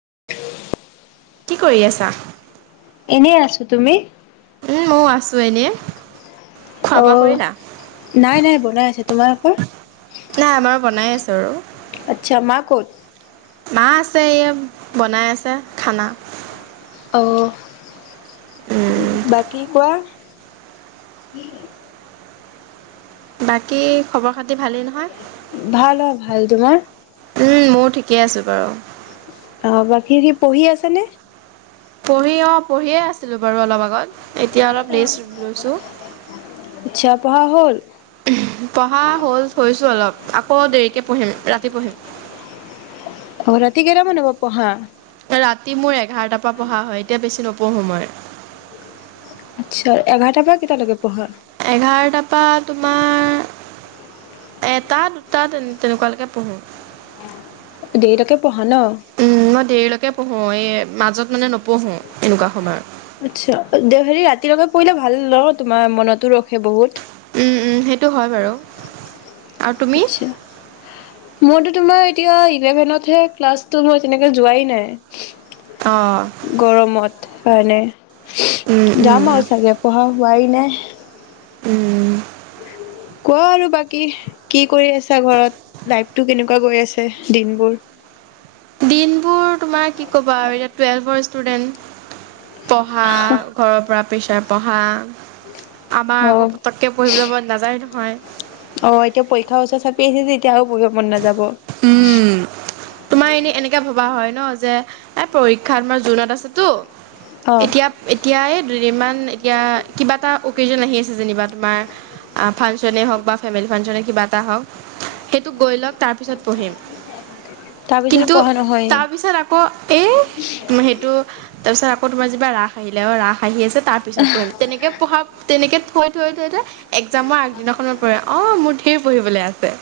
[inaudible] [inaudible] কি কৰি আছা এনেই আছো তুমি ময় আছো এনে অ নাই নাই ব বনাই আছে তোমালোকৰ নাই আমাৰো বনাই আছে আৰু [unintelligible] আচ্ছা মা কত মা আছে এই বনাই আছে খানা অ' উম [unintelligible] বাকী কোৱা বাকী খবৰ খা ভালেই নহয় ভাল অ' ভাল তোমাৰ উম ময়ো ঠিকেই আছো বাৰু অ বাকী সি পঢ়ি আছে নে পঢ়ি অ পঢ়িয়ে আছিলো বাৰু অলপ আগত এতিয়া অলপ ৰেষ্ট লৈছো আচ্ছা পঢ়া হল পঢ়া হল হৈছে অলপ আকৌ দেৰিকে পঢ়িম ৰাতি পঢ়িম অ ৰাতি কেইটামানৰ পৰা পঢ়া ৰাতি মোৰ এঘাৰটাৰ পৰা পঢ়া হয় এতিয়া বেছি নপঢ়ো মই আচ্ছা এঘাৰটাৰ পৰা কেইটা লৈকে পঢ়া এঘাৰটাৰ পৰা তোমাৰ এটা দুটা তেনেকুৱালৈকে পঢ়ো দেৰিলৈকে পঢ়া হেল্ল দেৰিলৈকে পঢ়ো এই মাজত মানে নপঢ়ো এনেকুৱা সময়ত আচ্ছা দে হেৰি ৰাতিৰলৈকে পঢ়িলে ভাল ন তোমাৰ মনতো ৰখে বহুত উম উম সেইটো সেইতো হয় বাৰু আৰু তুমি আচ্ছা। মোৰতো তোমাৰ এতিয়া ইলেভেনত ক্লাছটো হয় তেনেকে যোৱা অ', নাই গৰমত হয় নে উম, উম, যাম আৰু চাগে পঢ়া হোৱাই নাই [inaudible] উম কোৱা আৰু বাকী কি কৰি আছা ঘৰত লাইফটো কেনেকুৱা গৈ আছে দিনবোৰ দিনবোৰ ষ্টুডেণ্ পঢ়া ঘৰৰ পৰা পেছা পঢ়া আমাৰ অ আকৌ পতককে পঢ়িবলৈ মন নাযায় নহয় অ এতিয়া পৰীক্ষা [unintelligible] মন নাযাব উম তোমাৰ এনেই এনেকে ভবা হয় ন যে এই পৰীক্ষাত আমাৰ জুনত আছেতো অ এতিয়া এতিয়াই দুদিনমান এতিয়া কিবা এটা অকেজন আহি আছে যেনিবা তোমাৰ ফাংচনে হওক বা ফেমিলি ফাংচনে কিবা এটা হওক ত গৈ লওক তাৰপিছত পঢ়িম তাৰপিছতো কিন্তু পঢ়া নহয়েই তাৰ পিছত আকৌ এই সেইটো তাৰ পিছত আকৌ তোমাৰিব ৰা আহিলে অ ৰাস আহি আছে তাৰপিছত পঢ়িম তেনেকে পঢ়া তেনেকে থৈ থৈ থৈ থৈ একজামৰ আগদিনাখনত পৰা অ মোৰ ঢেৰ পঢ়িবলে আছে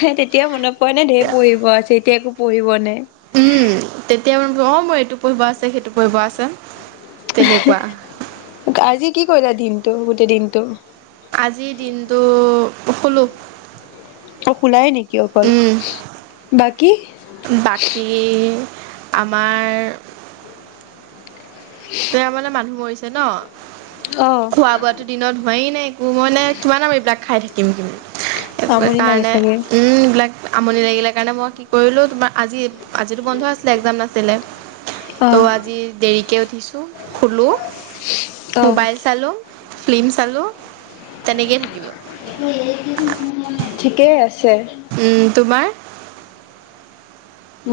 সেই তেতিয়াও মনত পৰে নে ঢেৰ পঢ়িব আছে এতিয়া একো পঢ়িব নাই উম তেতিয়া বাৰু অঁ মোৰ এইটো পঢ়িব আছে সেইটো পঢ়িব আছে তেনেকুৱা আজি কি কৰিলা দিনটো প্ৰতি দিনটো আজিৰ দিনটো শুলো অ সোলাই নেকি অকল বাকী বাকী আমাৰ তে মানে মানুহ মৰিছে ন অ খোৱা বোৱাতো দিনত হোৱাই নাই মই নে কিমান আৰু এইবিলাক খাই থাকিম কিন্তু স আমনি লাগে কাৰণে চাগে উম এইবিলাক আমনি লাগিলে কাৰণে মই কি কৰিলোও তোমাৰ আজি আজিতো বন্ধ আছিলে একজাম নাছিলে অ তো' আজি দেৰিক কে উঠিছো শুলো অ মোবাইল চালো ফিল্ম চালোঁ তেনেকেই থাকিলোঁ ঠিকে আছে উম তোমাৰ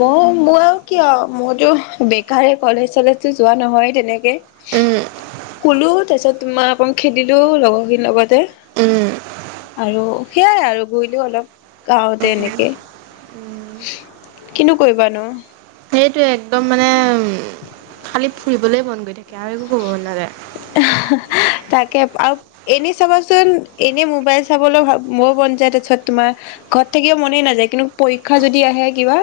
মই মোৰ আৰু কিয় মইতো বেকাৰে কলেজ কলেজো যোৱা নহয় তেনেকে উম শুলো তাৰিছত তোমাৰ অকণ খেলিলো লগৰখিনি লগত তে উম আৰু সেয়াই আৰু ঘূৰিলো অলপ গাওঁতে এনেকে কিনো কৰিবা নো সেইটোৱ একদম মানে খালী ফুৰিবলৈ মন গৈ থাকে কে আৰু একো কৰিব মন নাযায় আও এনে চাবাচোন এনে মোবাইল চাবলৈ মোৰ মন যায় তাৰপিছত তোমাৰ ঘৰত থাকিব মনেই নাযায় কিন্তু পৰীক্ষা যদি আহে কিবা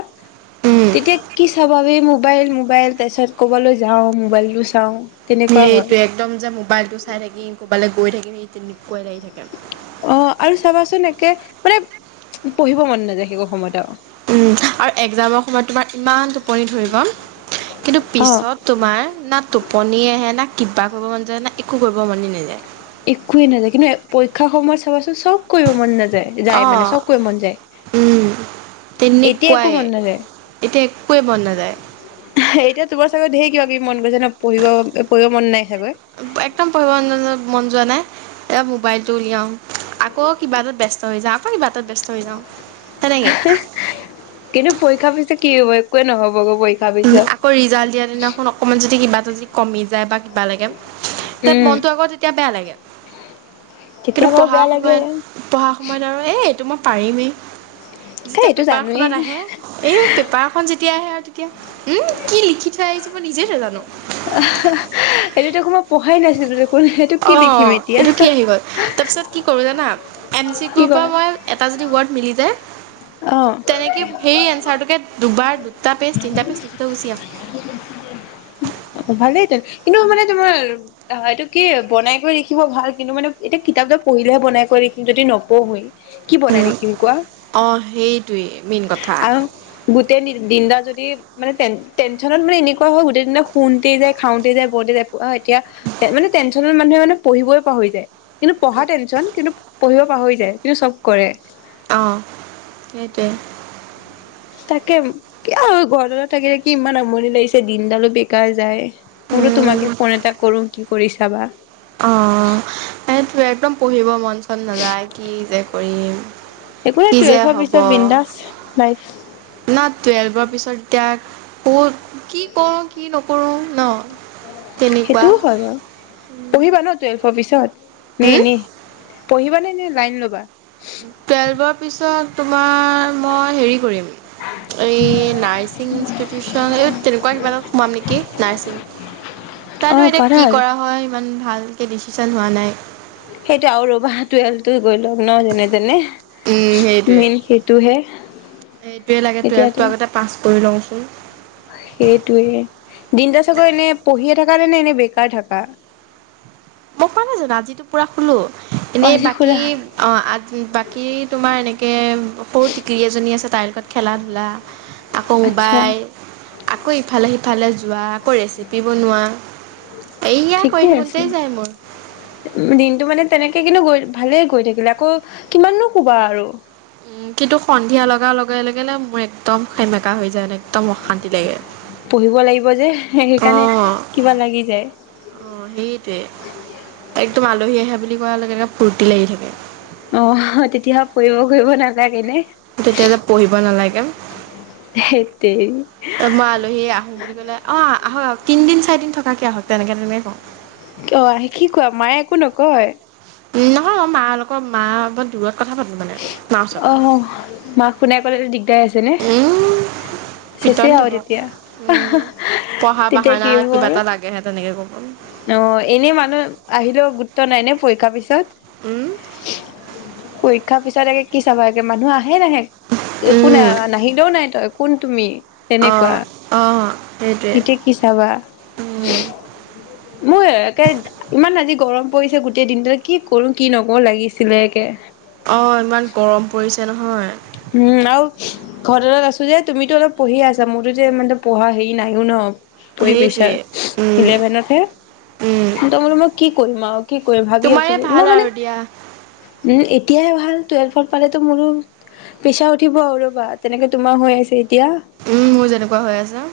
উম। তেতিয়া কি চাবা বে মোক মোবাইল মোবাইল তাৰপিছত ক'বলৈ যাওঁ মোবাইলটো চাওঁ তেনেকুৱা সেইটোৱে হয়। একদম যে মোবাইলতটো চাই থাকি কবালে গৈ থাকি সেই তে অ আৰু চাবাচোন একে মানে পঢ়িব মন নাযায় সেই তো সময়ত আও উ আৰু একজামৰ সময়ত তোমাৰ ইমান টোপনি ধৰিব কিন্তু অ পিছত তোমাৰ না টোপনি আহে না কিবা কৰিব মন যায় না একো কৰিব মনে নাযায় একোৱে নাযায় কিন্তু পৰীক্ষাৰ সময়ত চাব চব কৰিব মন নাযায়, যাই মানে অ' চব কৰিব মন যায় উম। এতিয়া একো তেনেকুৱাই মন নাযায়, এতিয়া একোৱে মন নাযায় এতিয়া তোমাৰ চাগৈ ধেই কিবা কিবি মন গৈছে ন পঢ়িব পঢ়িব মন নাই চাগৈ একদম পঢ়িব মন মন যোৱা নাই এতিয়া মোবাইলটো উলিয়াওঁ আকৌ কিবা এটাত ব্যস্ত হৈ যাওঁ আকৌ কিবা এটাত ব্যস্ত হৈ যাওঁ তেনেকে কিন্তু পৰীক্ষা পিছে কি হব একোৱে নহ'ব আকৌ ৰিজাল্ট দিয়া দিনাখন অকণমান যদি কিবা এটা যদি কমি যায় বা কিবা লাগে তে উম মনতটো আকৌ তেতিয়া বেয়া লাগে তেতিয়া কিন্তু বাৰু পঢ়া বেয়া লাগে সময়ত এ পঢ়া সময়ত আৰু এইটো মই পাৰিম এ। যেতিয়া এইটো পেপাৰ জানোৱেই খনত আহে, এই পেপাৰখন যেতিয়া তেতিয়া হে উম কি লিখি থৈ আহিছো মই নিজে নাজানো। এইটো দেখো মই পঢ়াই নাছিলো দে অ এইটো কি আহি গ'ল। তাৰপিছত কি কৰো জানা, এম চি কি গ্ৰুপৰ কৰা মই এটা যদি ৱাৰ্ড মিলি যায় অ তেনেক সেই এনচাৰটোকে দুবাৰ দুটা পেজ তিনটা পেজ লিখি থৈ গুচি আহো। ভালেই তে কিন্তু মানে তোমাৰ আহ এইটো কি বনাই কৰি লিখিব ভাল কিন্তু মানে এতিয়া কিতাপ এটা পঢ়িলেহে বনাই কৰি লাখিম যদি নপঢ়োৱেই কি বনাই লিখিম কোৱা? সেইটোৱেই মেইন কথা। দিন টা যদি মানে টেন টেনশন মেনেুৱা হয় গোটেই দিনা শুনতেই যায় খাওঁতে যাই বৰতে যায়। অ এটিয়া মানে টেনচন মানুহ মানে পঢ়িবই পাহৰি যায়। কিন্তু পঢ়া টেনচন কিন্তু় পাহৰি যায়। কিন্তু চব কৰে। অহ, সেইটোৱে। তাকে আৰু ঘৰডালত থাকিলে কি ইমান আমৰনি লাগিছে দিনডালো বেকাৰ যায়। মই বুদু উম, তোমাকে ফোন এটা কৰো কি কৰিছে তাবা অ, এটুৱে একদম পঢ়িব মন চন নাযায় কি যে কৰিম কি এবোৰেটো যে টুৱেল্ভৰ হ'ব পিছত বিন্দাস লাইফ। না টুৱেলভৰ পিছত এতিয়া ক'ত কি কৰো কি নকৰোঁ ন? তেনেকুৱা সেইটোও হয় বাৰু পঢ়িবা ন টুৱেলভ? ভৱিষ্যত? নে উম, এনে? পঢ়িবা নে, নে লাইন ল'বা? টুৱেলভৰ পিছত তোমাৰ মই হেৰি কৰিম, এ নাৰ্চিং ইষ্টেপিচন তেনেকুৱা কিবা এটা সুমাম নেকি নাৰ্চিং। অ জানো এতিয়া পাৰা কি কৰা হয় সিমান ভালকে ভালকে ডিচিশন হোৱা নাই। সেইটো আৰু ৰবা, টুৱেলভটো গৈ লওক ন যেনে তেনে উ সেইটোৱে মেইন সেইটোহে এইটোৱে লাগে এতিয়াতো টুৱেলভটো আগতে পাচ কৰি লওঁ। উ সেইটোৱে দিনটো চাগে এনে পঢ়িয়ে থাকা, নে নে এনে বেকাৰ থকা? মই কোৱা নাই জানো আজিতো পুৰা শুলো। অ এনেই আজি বাকী খোলা অ বাকী তোমাৰ এনেকে সৰু টিকলি এজনী আছে তাইৰ লগত খেলা ধূলা আকৌ আচ্ছা মোবাইল আকৌ ইফালে, সিফালে সিফালে যোৱা, আকৌ ৰেচিপি বনোৱা এইয়া, ঠিকে কৰি আছে থাকোতেই যায় মোৰ। দিনটো মানে তেনেকে কিন্তু গৈ ভালে গৈ থাকিলে, আকৌ কিমাননো কোবা আৰু উম কিন্তু সন্ধিয়া লগা লগে লগে নে মোৰ একদম সেমেকা হৈ যায় ম একদম অশান্তি লাগে। পঢ়িব লাগিব যে সেইকাৰণে অঁ কিবা লাগি যায়। অঁ সেইটোৱে কৰা লগে লগে ফূ্তি লাগি থাকে। অ তেতিয়াহ ফুৰিব ফুৰিব নালাগে নে? তেতিয়া যে পঢ়িব নালাগে ধেৎ তেৰি মই আলহী আহো বুলি কলে অ আহক আহ তিনিদিন চাৰদিন থকাকৈ আহক, তেনেকৈ তেনেয়েই কওঁ অ কি কোৱা, মায়ে একো নকয়? নহয় অ মালগত মা বৰ দূৰত কথা পাতোঁ মানে মাৰ ওচৰৰ পৰা আহ অহ মাক শুনাই কলে দিগদাৰ আচিলে। উম পিটন চেচেই আও দিব তেতিয়া, উম পঢ়া তেতিয়া বাহানা কি হ'ব কিবা আৰু? এটা লাগেহে তেনেকৈ ক'ব অ এনে মানুহ আহিলেও গুৰুত্ব নাই নে পৰীক্ষাৰ পিছত উম পৰীক্ষাৰ পিছত কি চাবাগে একে মানুহ আহ নাহে নাহে একো ন উম নাহিলেও নাই তই কোন তুমি? অঁ তেনেকুৱা, অঁ সেইটোৱে এতিয়া কি চাবা? উম মোৰ একে, ইমান আজি গৰম পৰিছে গোটেই দিনটো কি কৰো কি নকৰো লাগিছিলে একে। অ ইমান গৰম পৰিছে নহয়। হয়। উম আৰু ঘৰৰত আছো যে তুমিতো অলপ পঢ়িয় আছা, মোৰতো যে মে পঢ়া হেৰি নাইও ন! তুমি পিছে, সেইটোৱে ইলেভেনত হে কি ত ম মই কি? কৰিম আৰু কি কৰিম ভাবি তোমাৰ আছোঁ এই ভাল মই মানে আৰু দিয়া এতিয়াহে ভাল টুৱেল্ভত পালেটো মোৰো প্ৰেছাৰ উঠিব আৰু ৰ'বা তেনেকে তোমাৰ হৈ আছে এতিয়া অ উম মোৰ যেনেকুৱা হৈ আছে।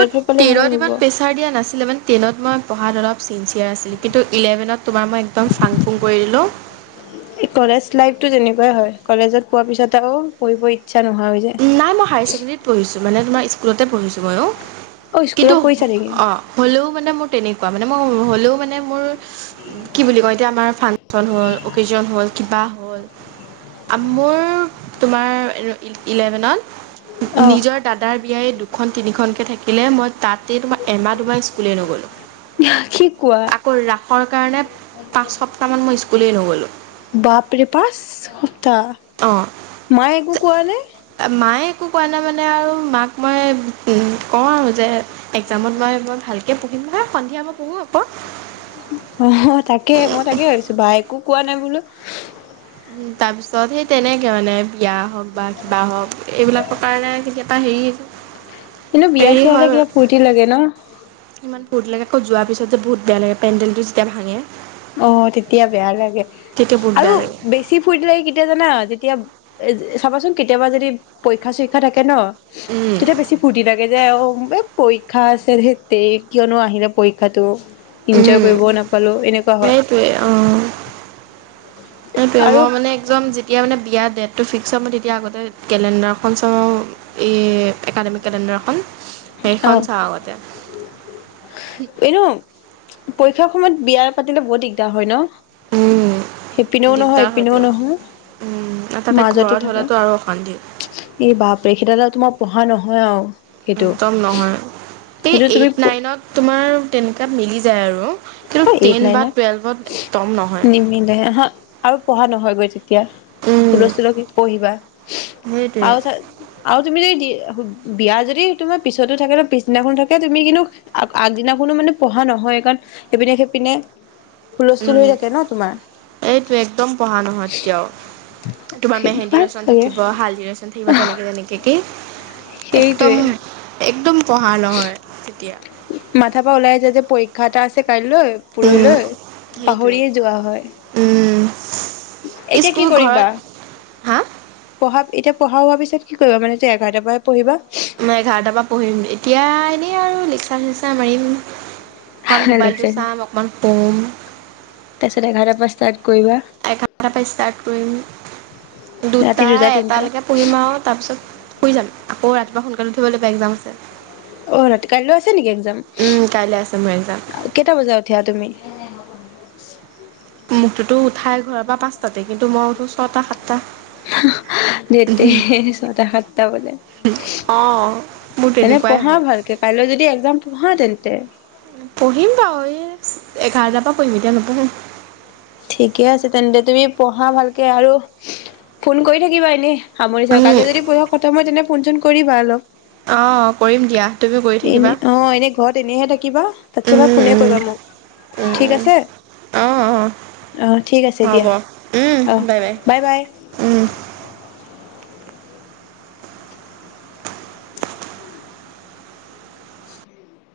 বাত পালে মোৰ টেনত হ'ব ইমান প্ৰেচাৰ দিয়া নাছিলে মানে টেনত মই পঢ়াত অলপ। চিনচিয়াৰ আছিল কিন্তু ইলেভেনত তোমাৰ মই একদম ফাং ফুং কৰিলোঁ। কলেজ লাইফতটো তেনেকুৱাই হয় কলেজত পোৱাৰ পিছত আৰু পঢ়িব। ইতচ্ছা নোহোৱা হৈ যায়। নাই মই হায়াৰ ছেকেণ্ডেৰীত পঢ়িছোঁ মানে তোমাৰ স্কুলতে পঢ়িছোঁ মইয়ো। অ কিন্তু স্কুলত পঢ়িছা নেকি অ হ'লেও মানে মোৰ তেনেকুৱা মানে। মানে মই হ'লেও মানে মোৰ কি বুলি কয় এতিয়া আমাৰ ফাংচন হ'ল অ'কেচন হ'ল কিবা হ'ল মোৰ তোমাৰ ইলেভেনত অ নিজৰ দাদাৰ বিয়াই। দুখন তিনিখনকে থাকিলে মই। তাতে তোমাৰ এমাহ দুমাহ স্কুলেই নগলো কি কোৱা আকৌ ৰাসৰ কাৰণে পাঁচ সপ্তাহ মান মই স্কুল। স্কুলেই নগলো। বাপৰে পাছ তা অঁ মায়ে একো কোৱা নে মায়ে একো কোৱা নাই মানে আৰু মাক মই। কওঁ আৰু যে একজামত মই মই ভালকৈ পঢ়িম নহয় সন্ধিয়া মই পঢ়োঁ আকৌ। অ তাকে মই তাকে ভাবিছোঁ বা একো কোৱা নাই বোলোঁ। উ তাৰ পিছত সেই তেনেকে মানে বিয়া। হওক বা কিবা হওক এইবিলাকৰ কাৰণে কেতিয়াবা হেৰি। কিন্তু বিয়া হেৰি চিয়া হয় হ'লে বাৰু কিবা ফূৰ্তি লাগে ন। ইমান ফুৰ্টি লাগে আকৌ যোৱাৰ পিছত যে বহুত বেয়া লাগে পেণ্ডেলটো যেতিয়া ভাঙে। অ তেতিয়া বেয়া লাগে। তেতিয়া বহুত আৰু বেয়া লাগে বেছি ফুৰ্তি লাগে কেতিয়া জানা। এতিয়া এই চাবাচোন কেতিয়াবা যদি পৰীক্ষা চৰীক্ষা থাকে ন। উম, তেতিয়া বেছি ফূৰ্তি লাগে যে এ অ। পৰীক্ষা আছে ধেত তেৰি কিয়নো আহিলে পৰীক্ষাতো। ইনজয় উম, কৰিব নাপালোঁ এনে। সেইটোৱে অ। সেইটোৱেই আৰু মই মানে একজম যেতিয়া মানে বিয়া দেট তটো ফিক্স হ'ব মই তেতিয়া আগতে কেলেণ্ডাৰখন চাওঁ এই একাডেমিক কেলেণ্ডাৰখন। অ সেইখন চাওঁ আগতে। এনেও পৰীক্ষাৰ সময়ত বিয়াৰ পাতিলে বহুত দিগদাৰ হয় উম, ন সেইপিনেও নহয় দিগদাৰ হয়তো ইপিনেও উম, আৰু নহয় তাতে মাজতে ঘৰত থাকা হ'লেতো আৰু অশান্তি এই বাপৰে হে তেতিয়া তোমাৰ পঢ়া নহয়। হয় আৰু সেইটো একদম নহয় সেই সেইটো তুমি এইট নাইনত তোমাৰ তেনেকুৱা মিলি যায় আৰু কিন্তু অ এইট, টেন বা নাইনত টুৱেল্ভত একদম নহয় নিমিলে আহা আৰু পঢ়া নহয় গৈ তেতিয়া তেতিয়া উম, হুলস্থুলত কি পঢ়িবা সেইটোৱে আৰু চা আৰু তুমি যদি দি বিয়া যদি তোমাৰ পিছতো থাকে বা পিছদিনাখনো থাকে তুমি কিন্তু আগ আগদিনাখনো মানে পঢ়া নহয়ে কাৰণ সেইপিনে -সেইপিনে উম হুলস্থুল হৈ থাকে ন তোমাৰ এইটোৱে একদম পঢ়া নহয় তেতিয়াও তোমাৰ মেহেন্দী ভাল ৰচন লাগে থাকিব, হালধি ৰচন থাকিব, তেনেকে তেনেকে কি একদম সেইটোৱে -একদম পঢ়া নহয় তেতিয়া মাথা পা ওলাই যায় যে, পৰীক্ষা এটা আছে। কাইলৈ, উম। পুৰহিলৈ সেইটোৱে। পাহৰিয়ে যোৱা হয়। উম। এতিয়া কি স্কুল কৰিবা? ঘৰত হা পঢ়া এতিয়া পঢ়াও ভাবিছো কি কৰিবা মানে এতিয়া এঘাৰটা পা হে পঢ়িবা? মই এঘাৰটাৰ পৰা নামাৰিম [unintelligible] অকণ মোবাইল টো লেকচাৰ চাম অকণমান, উম, তাৰপিছত এঘাৰটাৰ পৰা ষ্টাৰ্ট কৰিবা, এঘাৰটাৰ পৰা ষ্টাৰ্ট কৰিম ৰাতি দুটা, এটা তিনটা লৈকে পঢ়িম আৰু তাৰপিছত শুই যাম। আকৌ ৰাতিপুৱা সোনকালে উঠিব লাগিব এক্সাম আছে। অ ৰাতি কাইলৈ আছা নেকি এক্সাম, উম কাইলৈ আছে মোৰ এক্সাম। কেইটা বজাত উঠা তুমি? ব [unintelligible] মোক টোতো উঠাই ঘৰৰ পৰা পাঁচটাতে কিন্তু মই উঠো ছটা, সাতটা হা -হা ধেত তেৰি ছয়টা, সাতটা বাজে অ মোৰ তেনে তেনেকুৱাই পঢ়া হয়। ভালকে কাইলৈ যদি এক্সাম হয় তেন্তে তে [unintelligible] পঢ়িম বাও এই এঘাৰটা টা পা পঢ়িম এতিয়া নপঢ়ো। ঠিকে আছে, তেন্তে তুমি পঢ়া ভালকে আৰু ফোন কৰি থাকিবা এনে সামৰি চাওঁ কাইলৈ উম, যদি পঢ়া খতম হয় তেনে ফোনচোন কৰিবা অলপ অ' কৰিম দিয়া তুমিও কৰি থাকিবা। এনে অ এনে ঘৰত এনেহে থাকিবা, তাৰপিছত উম, বা ফোনে উম, কৰিবা মোক উম, ঠিক উম, আছে। অ', অহ ঠিক আছে অ' হ'ব দিয়া অহ উম, বাই বাই। উম।